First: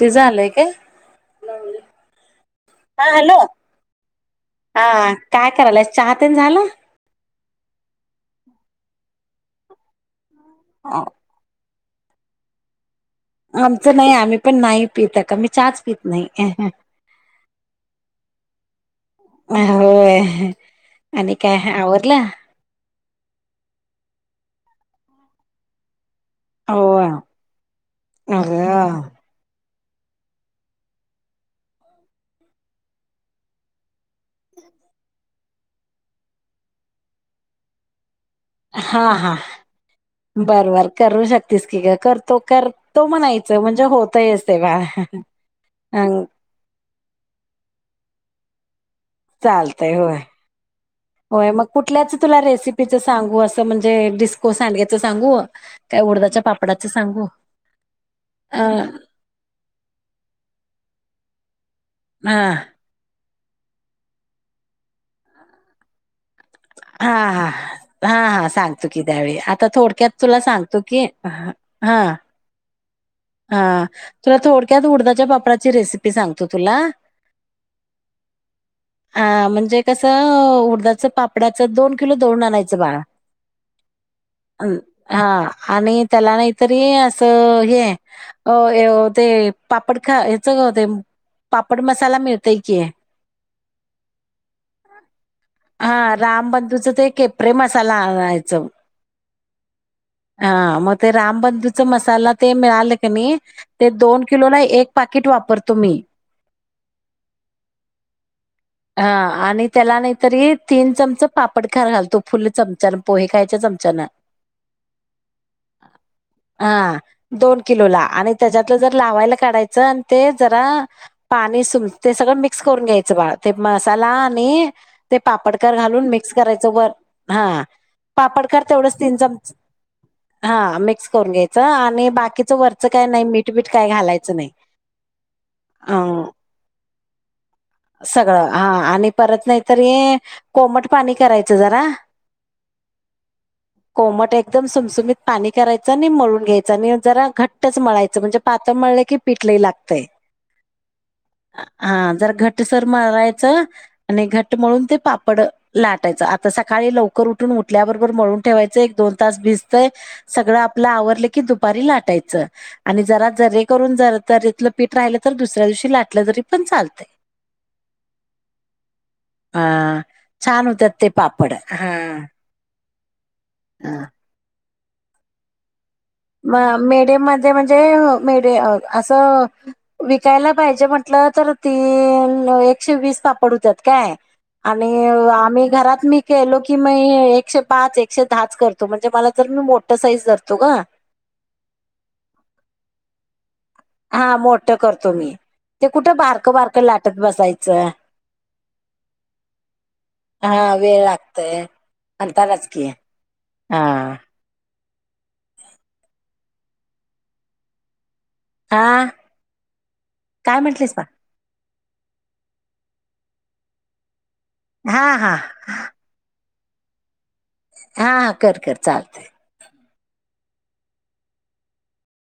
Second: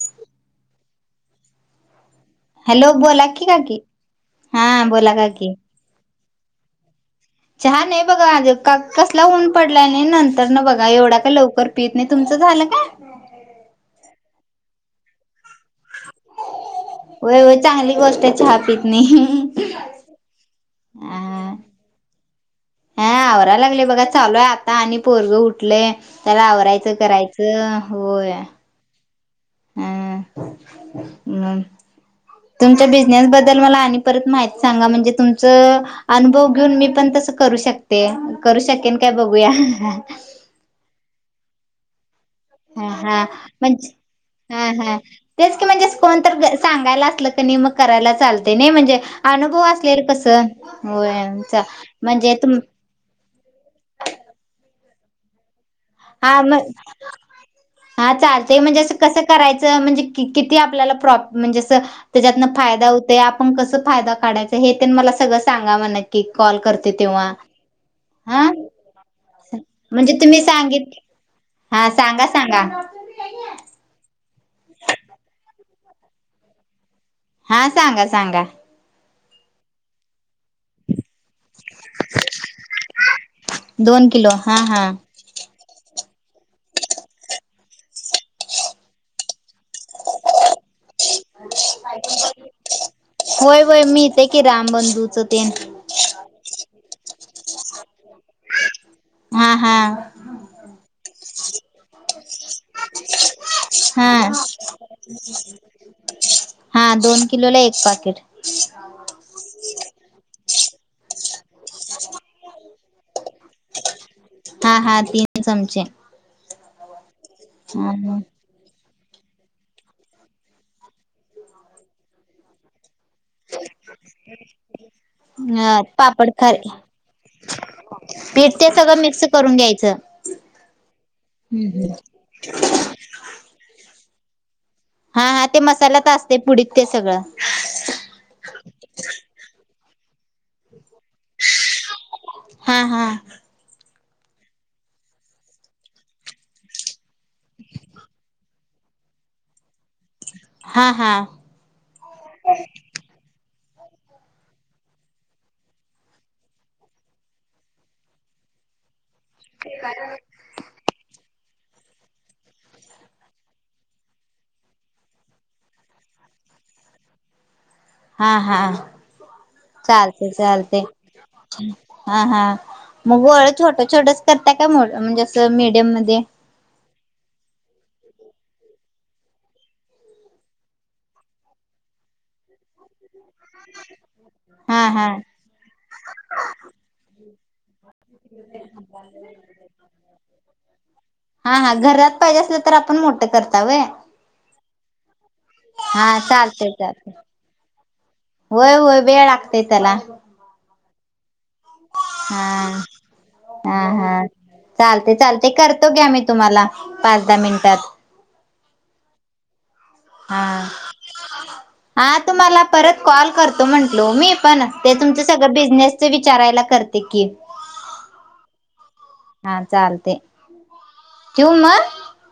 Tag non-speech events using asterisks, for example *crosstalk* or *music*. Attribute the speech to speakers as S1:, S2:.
S1: ते झालंय काय मावली
S2: हॅलो बोला की
S1: *unintelligible*
S2: काकी
S1: हा
S2: बोला
S1: काय
S2: काकी
S1: करालाइस चहा तेन झालं
S2: चहा नाही बघा अजून का कसला ऊन पडलाय नाही नंतर न बघा एवढा का लवकर पीत नाही तुमचं झालं काय?
S1: आमचं नाही आम्ही पण नाही पितका मी चहाच पित नाही
S2: होय-होय चांगली गोष्ट आहे चहापीत नाही हीही
S1: होय आणि काय आवरलं?
S2: हा आवरायलागले बघा चालूय आता आणि पोरगं उठलंय त्याला
S1: हो
S2: आवरायचं करायचं होय.
S1: अगं *inaudible*
S2: हम्, तुमच्या बिजनेस बद्दल मला आणखीन काहीतरी सांगा म्हणजे तुमचा अनुभव घेऊन मी पण कसं करू शकते तसं करू शकते
S1: हा
S2: का
S1: हा
S2: बघूया *inaudible*
S1: बर बर करू शकतेस की ग करतो करतो
S2: ह-ह
S1: म्हणायचं
S2: म्हण
S1: म्हणजे होतयच ते बाळ
S2: हा तेच क म्हणजे कोणत सांगायला अस क मग करायला चालते नाही म्हणजे अनुभव
S1: चालतय
S2: असलेल कसं होय
S1: होय-होय
S2: चा-
S1: मग कुठल्याच
S2: म्हणजे
S1: तुला
S2: तुम
S1: रेसिपीच सांगू असं म्हणजे डिस्कोस आच सांगू काय
S2: आ
S1: उडदाच्या
S2: म
S1: पापडाचं सांगू
S2: हा चालते
S1: अ
S2: म्हणजे असं कसं करायचं म्हणजे किती आपल्याला प्रॉप म्हणजे अस त्याच्यातन
S1: हा
S2: फायदा होतो आपण कसं फायदा काढायचा हे मला सगळं सांगा म नक्की कॉल करते
S1: हा
S2: तेव्हा
S1: हा
S2: हा
S1: सांगतो की त्यावेळी आता थोडक्यात
S2: म्हणजे
S1: तुला
S2: तुम्ही
S1: सांगतो
S2: सांगित
S1: की हा
S2: हा सांगा-सांगा
S1: हा. तुला थोडक्यात उडदाच्या पापडाची रेसिपी सांगतो तुला.
S2: हा सांगा सांगा,
S1: अ म्हणजे कसं उडदाच पा पड्याच दोन किलो दळून आणायचं बाळा.
S2: दोन किलो हा
S1: हा! आणि त्याला नाहीतरी असं हे ते पापड खा हेच हो ते पापड मसाला मिळतय की,
S2: होय होय मिळतंय इथे की राम बंधूच.
S1: हा रामबंधूच ते केपरे मसाला आणायच.
S2: हा, हा,
S1: हा मग ते रामबधूचा मसाला ते मिळाले का नाही ते,
S2: हा
S1: दोन किलो नाही एक पा ट वापरतो मी.
S2: हा दोन किलो ला एक पाकीट.
S1: हां आणि त्याला नाहीतरी तीन चमच पापड खार घालतो फुल चमचा पोहे खायच्या चमचान.
S2: हा हा तीन चमचे,
S1: हा दोन किलो ला आणि
S2: अ
S1: त्याच्यातल जर लावायला काढायचं आणि ते जरा पाणी सुम ते सगळं मिक्स करून घ्यायचं. ते मसाला आणि ते पापडकर घालून
S2: पापड
S1: मिक्स
S2: खारी
S1: करायचं वर हा.
S2: पीठ
S1: पापडखार
S2: ते
S1: तेवढंच
S2: सगळं
S1: तीन
S2: मिक्स
S1: चमच
S2: करून घ्यायचं
S1: हा मिक्स करून घ्यायचं आणि बाकीचं वरचं काय नाही मीठ बीठ काय घालायचं च नाही.
S2: हा हा ते मसाल्यात
S1: अ
S2: असते पुडीत ते सगळं
S1: सगळं हा आणि परत नाही, तरी हे कोमट पाणी करायचं जरा
S2: हा हा
S1: कोमट एक एकदम सुमसुमीत पाणी करायचं आणि मळून घ्यायचं आणि जरा घट्टच मळायचं म्हणजे, पातळ मळलं की पिटलंही लागत. गतंय
S2: हा हा
S1: हा जर घटसर मळवायचं. आणि घट मळून ते पापड लाटायचं आता सकाळी लवकर उठून उठल्याबरोबर मळून ठेवायच एक दोन त भिजतंय सगळं आप आवरलं की दुपारी लाटायच आणि ज जे करून जथलं पीठ राहिलं तर दुसऱ्या दिवशी लाटलं जरी पण चालतंय.
S2: हा हा
S1: हा
S2: चालतंय
S1: छान
S2: चालतंय
S1: होत्यात ते पापड
S2: हा हा मग वळ छोट
S1: हा.
S2: छोटा करताय मो म्हणजे असं मिडीयम मध्ये.
S1: म मे ड म म्हणजे अस विकायला पाहिजे म्हंटलं तर ते, एकशे वीस पापड होतत काय,
S2: हा
S1: आणि
S2: हा
S1: आम्ही घरात मी केलो की मी एकशे पाच एकशे दहाच करतो, म्हणजे मला जर खूप मोठा साइज धरतो गं
S2: हा हा घरात पाहिजे असल तर आपण मोठ
S1: हा मोठ करतो मी ते कुठं
S2: हा
S1: बारकं, बारकं, लाटत बसायचं.
S2: व्हय, व्हय वेळ लागतय त्याला.
S1: हा वेळ लागतयं आणतानाच
S2: हा
S1: कि हा हा.
S2: चालतयं चालतयं करतो घ्या मी तुम्हाला पाच दहा मिनिटात.
S1: हा
S2: हा
S1: काय म्हंटलेस बा
S2: हा तुम्हाला परत कॉल करतो म्हंटलो ओ मी पण ते
S1: हा
S2: तुमच
S1: हा
S2: सगळं बिझनेसचं विचारायला. करते कि,
S1: हा कर कर चालतंय.
S2: ठेऊ मग.